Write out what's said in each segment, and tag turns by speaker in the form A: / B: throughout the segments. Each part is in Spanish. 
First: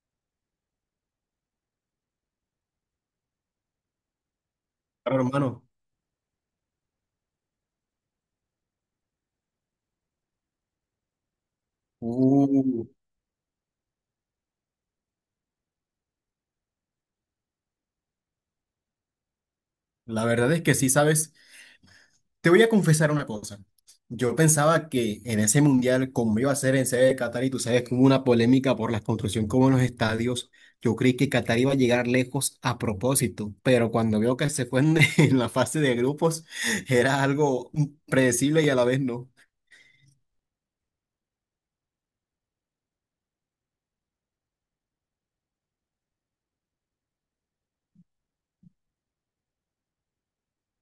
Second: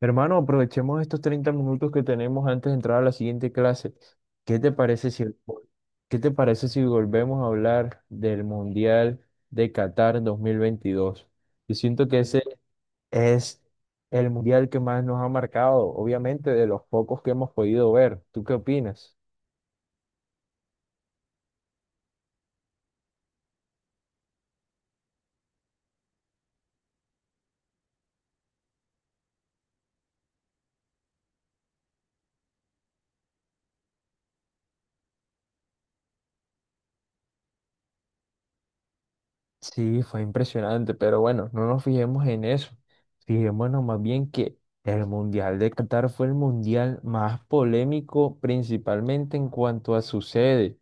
A: Hermano, aprovechemos estos 30 minutos que tenemos antes de entrar a la siguiente clase. ¿Qué te parece
B: Claro,
A: si,
B: hermano.
A: qué te parece si volvemos a hablar del Mundial de Qatar 2022? Yo siento que ese
B: Uh,
A: es el Mundial que más nos ha marcado, obviamente de los pocos que hemos podido ver. ¿Tú qué opinas?
B: la verdad es que sí, ¿sabes? Te voy a confesar una cosa. Yo pensaba que en ese mundial, como iba a ser en sede de Qatar, y tú sabes que hubo una polémica por la construcción como en los estadios, yo creí que Qatar iba a llegar lejos a propósito, pero cuando veo que se fue en la fase de grupos, era algo predecible y a la vez no.
A: Sí, fue impresionante, pero bueno, no nos fijemos en eso. Fijémonos más bien que el Mundial de Qatar fue el mundial más polémico, principalmente en cuanto a su sede,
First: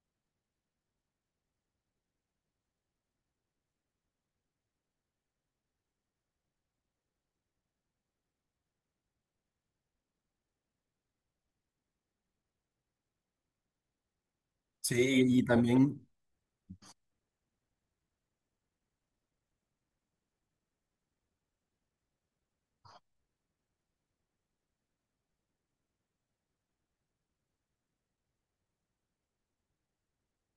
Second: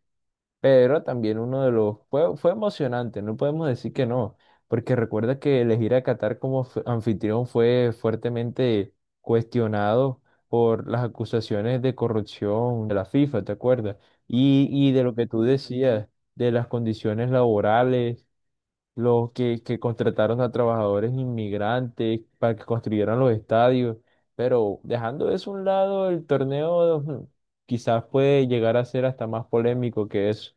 A: pero también uno de los... Fue, fue emocionante, no podemos decir que no, porque recuerda que elegir a Qatar como anfitrión fue fuertemente cuestionado por las acusaciones de corrupción de la FIFA, ¿te acuerdas? Y de lo que
B: Sí,
A: tú
B: y también,
A: decías, de las condiciones laborales los que contrataron a trabajadores inmigrantes para que construyeran los estadios, pero dejando eso a un lado, el torneo quizás puede llegar a ser hasta más polémico que eso.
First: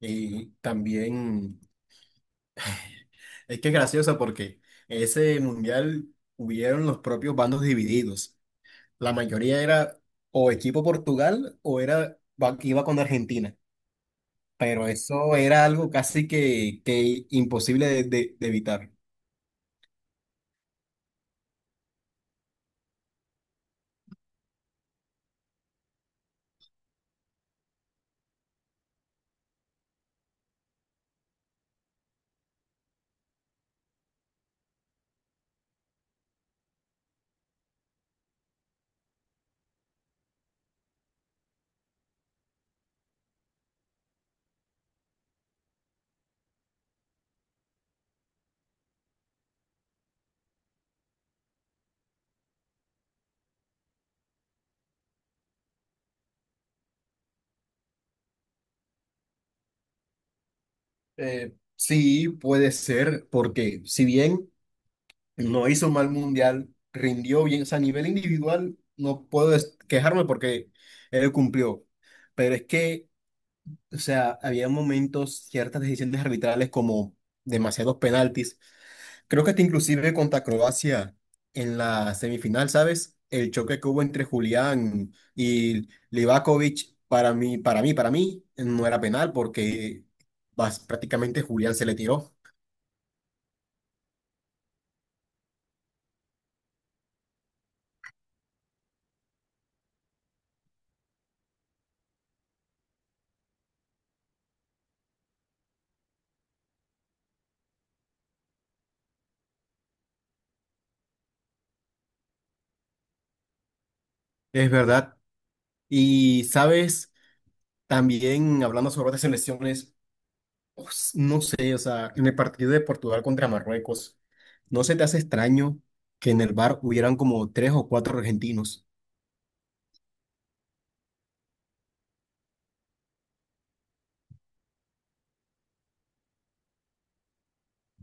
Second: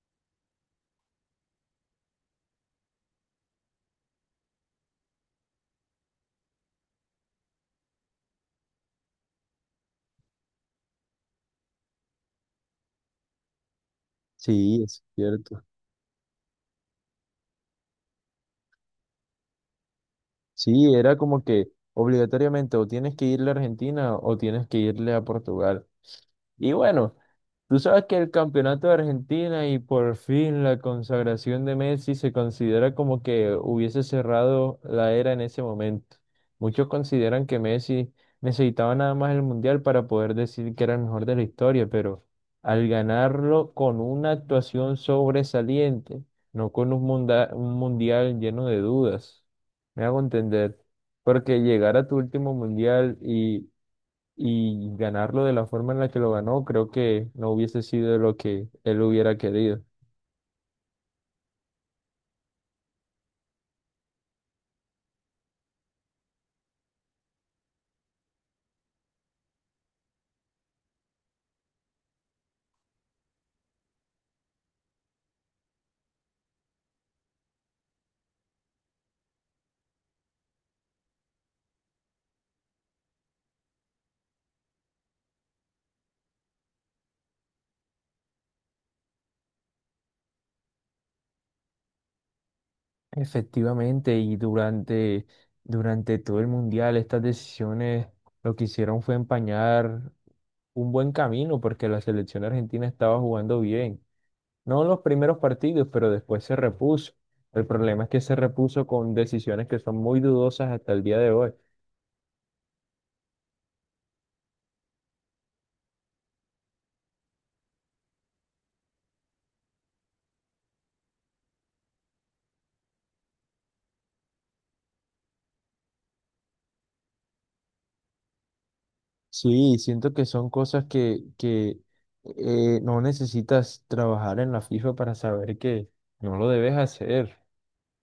B: y también, es que es gracioso porque ese mundial hubieron los propios bandos divididos. La mayoría era o equipo Portugal o era iba con Argentina,
A: Sí,
B: pero
A: es
B: eso
A: cierto.
B: era algo casi que imposible de evitar.
A: Sí, era como que obligatoriamente o tienes que irle a Argentina o tienes que irle a Portugal. Y bueno, tú sabes que el campeonato de Argentina y por fin la consagración de Messi se considera como que hubiese cerrado la era en ese momento. Muchos consideran que Messi necesitaba nada más el Mundial para poder decir que era el mejor de la historia, pero al ganarlo con una actuación sobresaliente, no con un Mundial lleno de dudas, me hago entender. Porque llegar a tu último mundial y ganarlo de la forma en la que lo ganó, creo que no hubiese sido lo que él hubiera querido.
B: Sí, puede ser, porque si bien no hizo un mal mundial, rindió bien, o sea, a nivel individual no puedo quejarme porque él cumplió, pero es que, o sea, había momentos, ciertas decisiones arbitrales como demasiados penaltis. Creo que hasta inclusive contra Croacia en la semifinal, ¿sabes? El choque que hubo entre Julián y Livakovic, para mí, para mí, no era penal porque prácticamente Julián se le tiró.
A: Efectivamente, y durante todo el mundial, estas decisiones lo que hicieron fue empañar un buen camino porque la selección argentina estaba jugando bien. No en los primeros partidos, pero después se repuso. El problema es que se repuso con decisiones que son muy dudosas hasta el día de hoy.
B: Es verdad. Y, ¿sabes? También hablando sobre otras selecciones, pues, no sé, o sea, en el partido de Portugal contra Marruecos, ¿no se te hace extraño que en el bar hubieran como tres o cuatro argentinos?
A: Sí, siento que son cosas que no necesitas trabajar en la FIFA para saber que no lo debes hacer.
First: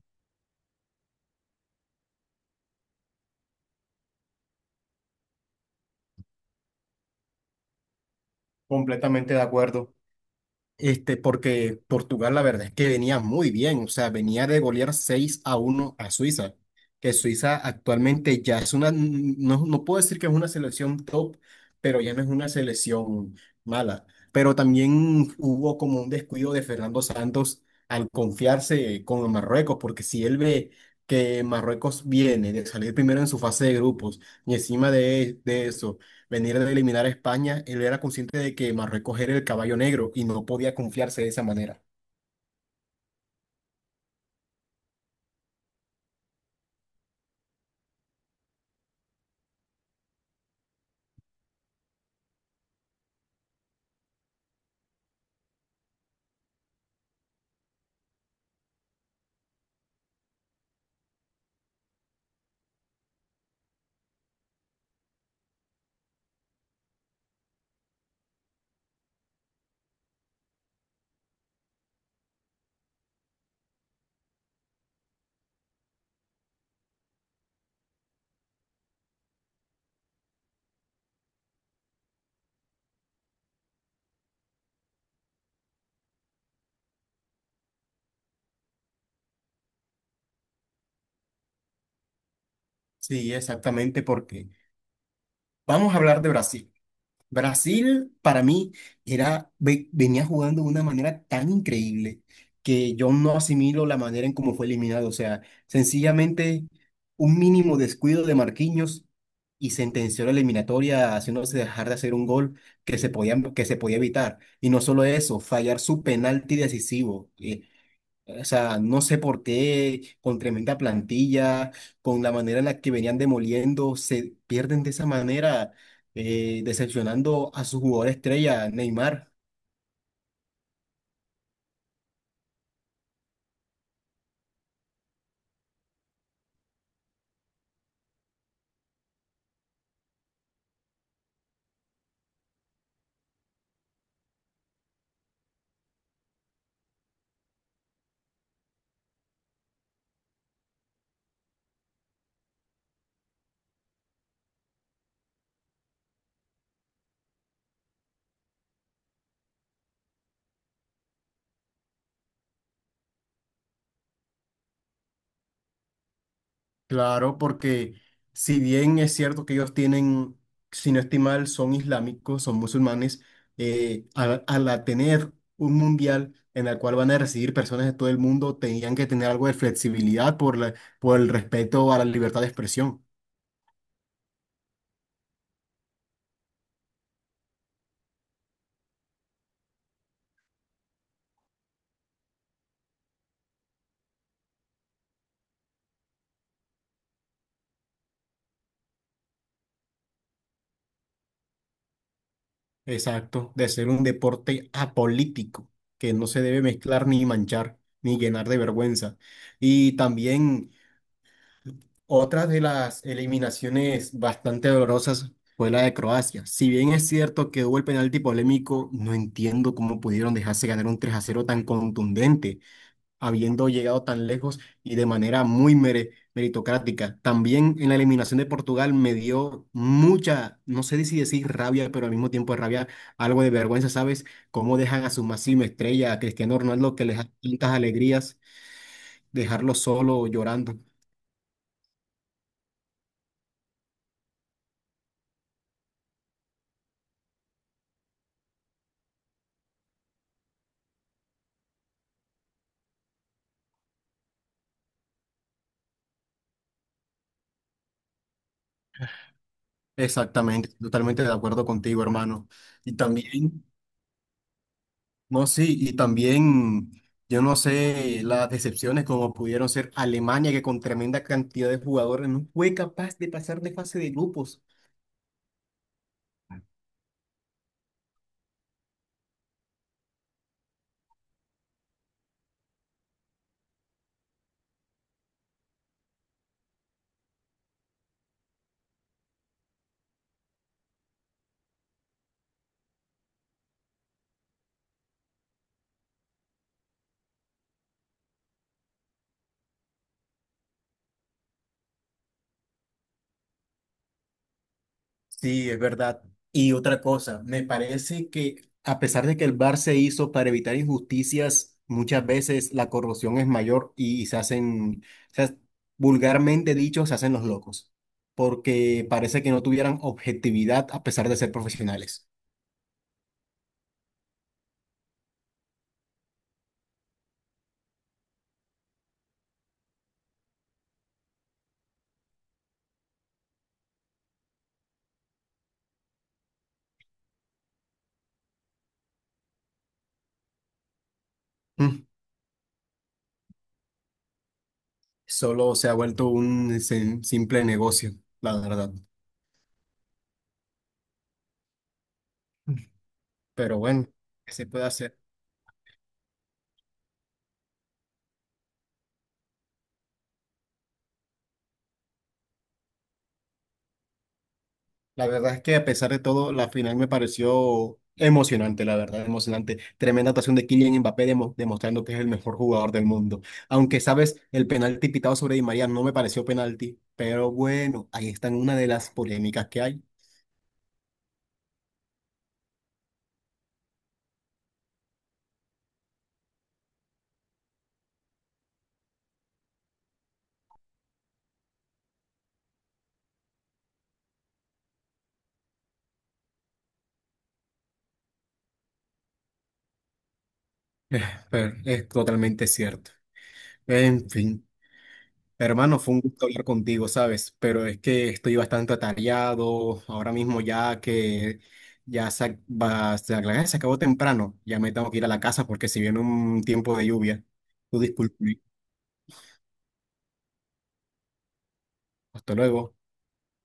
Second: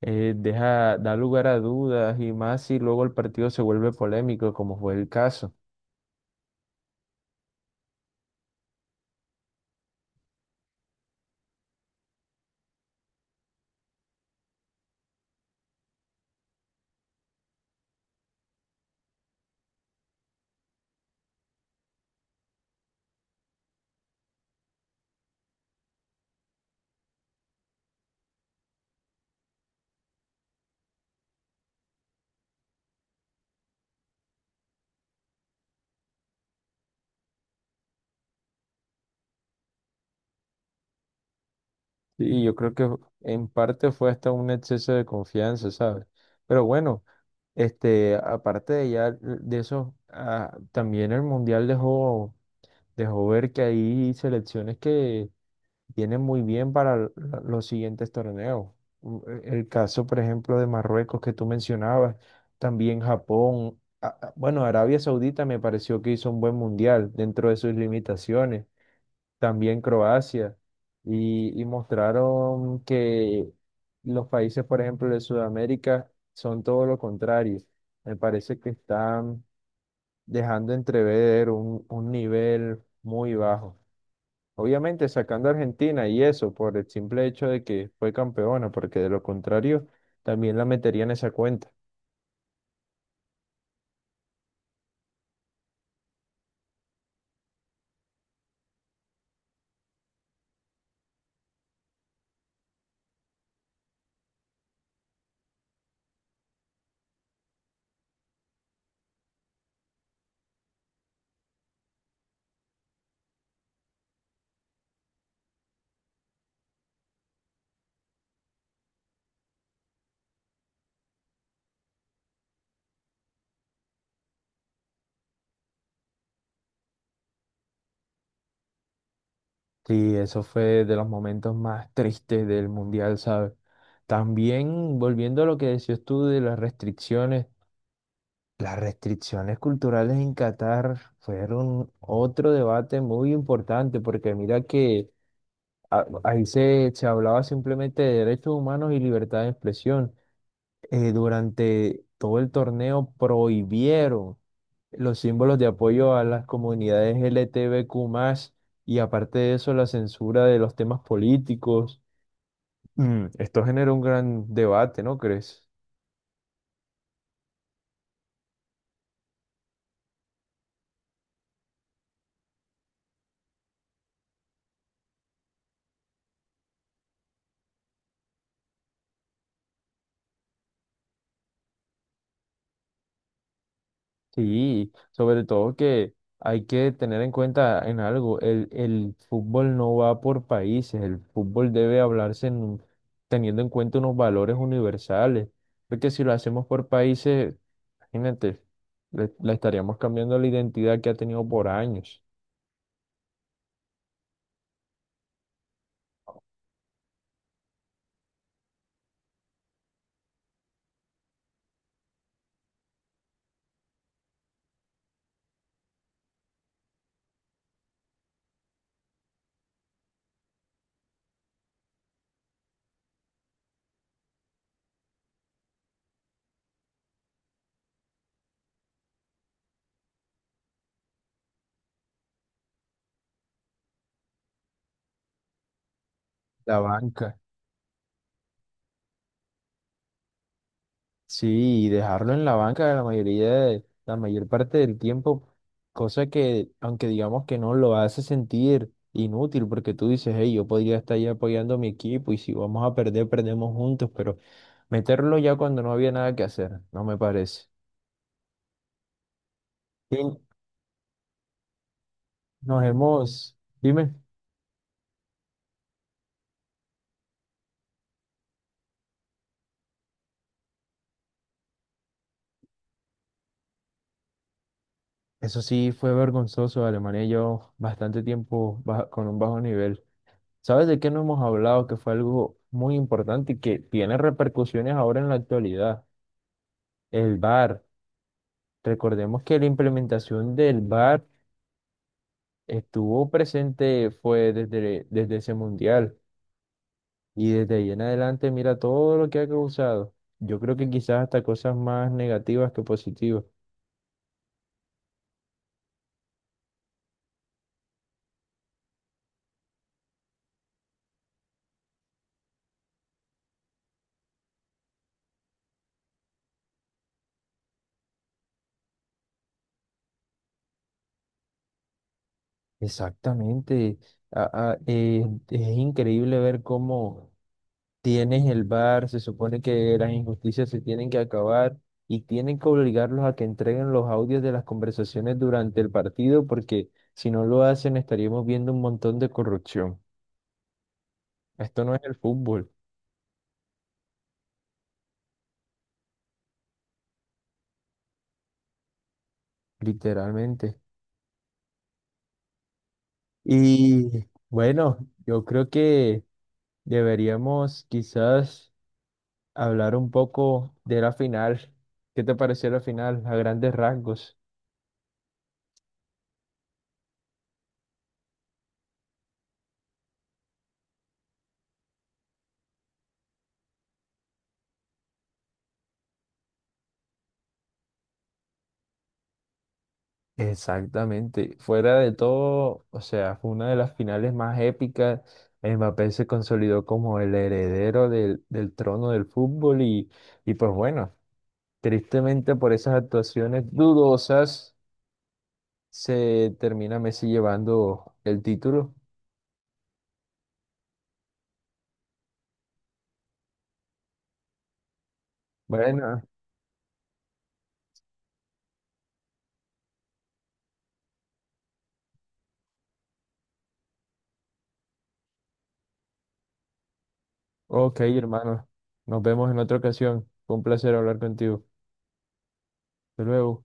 A: Da lugar a dudas y más si luego el partido se vuelve polémico, como fue el caso.
B: Completamente de acuerdo. Este, porque Portugal, la verdad es que venía muy bien, o sea, venía de golear 6 a uno a Suiza, que Suiza actualmente ya es una, no, no puedo decir que es una selección top, pero ya no es una selección mala. Pero también hubo como un descuido de Fernando Santos al confiarse con Marruecos, porque si él ve que Marruecos viene de salir primero en su fase de grupos y encima de eso venir de eliminar a España, él era consciente de que Marruecos era el caballo negro y no podía confiarse de esa manera.
A: Y yo creo que en parte fue hasta un exceso de confianza, ¿sabes? Pero bueno, este, aparte de ya de eso, también el Mundial dejó ver que hay selecciones que viene muy bien para los siguientes torneos. El caso, por ejemplo, de Marruecos que tú mencionabas, también Japón, bueno, Arabia Saudita me pareció que hizo un buen mundial dentro de sus limitaciones, también Croacia, y mostraron que los países, por ejemplo, de Sudamérica son todo lo contrario. Me parece que están dejando entrever un nivel muy bajo. Obviamente sacando a Argentina y eso por el simple hecho de que fue campeona, porque de lo contrario también la metería en esa cuenta.
B: Sí, exactamente, porque vamos a hablar de Brasil. Brasil para mí era, venía jugando de una manera tan increíble que yo no asimilo la manera en cómo fue eliminado. O sea, sencillamente un mínimo descuido de Marquinhos y sentenció la eliminatoria haciéndose dejar de hacer un gol que se podía evitar. Y no solo eso, fallar su penalti decisivo. O sea, no sé por qué, con tremenda plantilla, con la manera en la que venían demoliendo, se pierden de esa manera, decepcionando a su jugador estrella, Neymar.
A: Sí, eso fue de los momentos más tristes del Mundial, ¿sabes? También volviendo a lo que decías tú de las restricciones culturales en Qatar fueron otro debate muy importante, porque mira que ahí se hablaba simplemente de derechos humanos y libertad de expresión. Durante todo el torneo prohibieron los símbolos de apoyo a las comunidades LGTBQ+, y aparte de eso, la censura de los temas políticos. Esto genera un gran debate, ¿no crees?
B: Claro, porque si bien es cierto que ellos tienen, si no estoy mal, son islámicos, son musulmanes, al, al a tener un mundial en el cual van a recibir personas de todo el mundo, tenían que tener algo de flexibilidad por por el respeto a la libertad de expresión.
A: Sí, sobre todo que hay que tener en cuenta en algo, el fútbol no va por países, el fútbol debe hablarse teniendo en cuenta unos valores universales, porque si lo hacemos por países, imagínate, le estaríamos cambiando la identidad que ha tenido por años.
B: Exacto, de ser un deporte apolítico, que no se debe mezclar ni manchar, ni llenar de vergüenza. Y también otra de las eliminaciones bastante dolorosas fue la de Croacia. Si bien es cierto que hubo el penalti polémico, no entiendo cómo pudieron dejarse ganar un 3 a cero tan contundente, habiendo llegado tan lejos y de manera muy meritocrática. También en la eliminación de Portugal me dio mucha, no sé si decir rabia, pero al mismo tiempo de rabia, algo de vergüenza, ¿sabes? Cómo dejan a su máxima estrella, a Cristiano
A: La
B: Ronaldo, que les da
A: banca.
B: tantas alegrías, dejarlo solo llorando.
A: Sí, y dejarlo en la banca la mayor parte del tiempo, cosa que, aunque digamos que no lo hace sentir inútil, porque tú dices, hey, yo podría estar ahí apoyando a mi equipo y si vamos a perder, perdemos juntos, pero meterlo ya cuando no había nada que hacer, no me parece. Sí,
B: Exactamente, totalmente de acuerdo contigo, hermano.
A: nos
B: Y
A: hemos,
B: también.
A: dime,
B: No, sí, y también, yo no sé, las decepciones como pudieron ser Alemania, que con tremenda cantidad de jugadores no fue capaz de pasar de fase de grupos.
A: eso sí fue vergonzoso, Alemania llevó bastante tiempo con un bajo nivel. ¿Sabes de qué no hemos hablado? Que fue algo muy importante y que tiene repercusiones ahora en la actualidad. El VAR. Recordemos que la implementación del VAR estuvo presente, fue desde ese mundial y desde ahí en adelante mira todo lo que ha causado. Yo creo que quizás hasta cosas más negativas que positivas.
B: Sí, es verdad. Y otra cosa, me parece que a pesar de que el VAR se hizo para evitar injusticias, muchas veces la corrupción es mayor y se hacen, se- ha- vulgarmente dicho, se hacen los locos, porque parece que no tuvieran objetividad a pesar de ser profesionales.
A: Exactamente. A es increíble ver cómo tienes el bar, se supone que las injusticias se tienen que acabar y tienen que obligarlos a que entreguen los audios de las conversaciones durante el partido porque si no lo hacen estaríamos viendo un montón de corrupción. Esto no es el fútbol,
B: Solo se ha vuelto un simple negocio, la verdad.
A: literalmente.
B: Pero bueno,
A: Y
B: ¿qué se puede
A: bueno,
B: hacer?
A: yo creo que deberíamos quizás hablar un poco de la final. ¿Qué te pareció la final a grandes rasgos?
B: La verdad es que a pesar de todo, la final me pareció emocionante, la verdad, emocionante. Tremenda actuación de Kylian Mbappé demostrando que es el mejor jugador del mundo. Aunque, sabes, el penalti pitado sobre Di María no me pareció penalti, pero bueno, ahí está una de las polémicas que hay.
A: Exactamente. Fuera de todo, o sea, fue una de las finales más épicas. Mbappé se consolidó como el heredero del trono del fútbol y pues bueno, tristemente por esas actuaciones dudosas se termina Messi llevando el título.
B: Pero es totalmente cierto. En fin. Hermano, fue un
A: Bueno,
B: gusto hablar contigo, ¿sabes? Pero es que estoy bastante atareado ahora mismo ya que ya se, se acabó temprano. Ya me tengo que ir a la casa porque si viene un tiempo de lluvia. Tú
A: ok,
B: disculpe.
A: hermano. Nos vemos en otra ocasión. Fue un placer hablar contigo.
B: Hasta luego.
A: Hasta luego.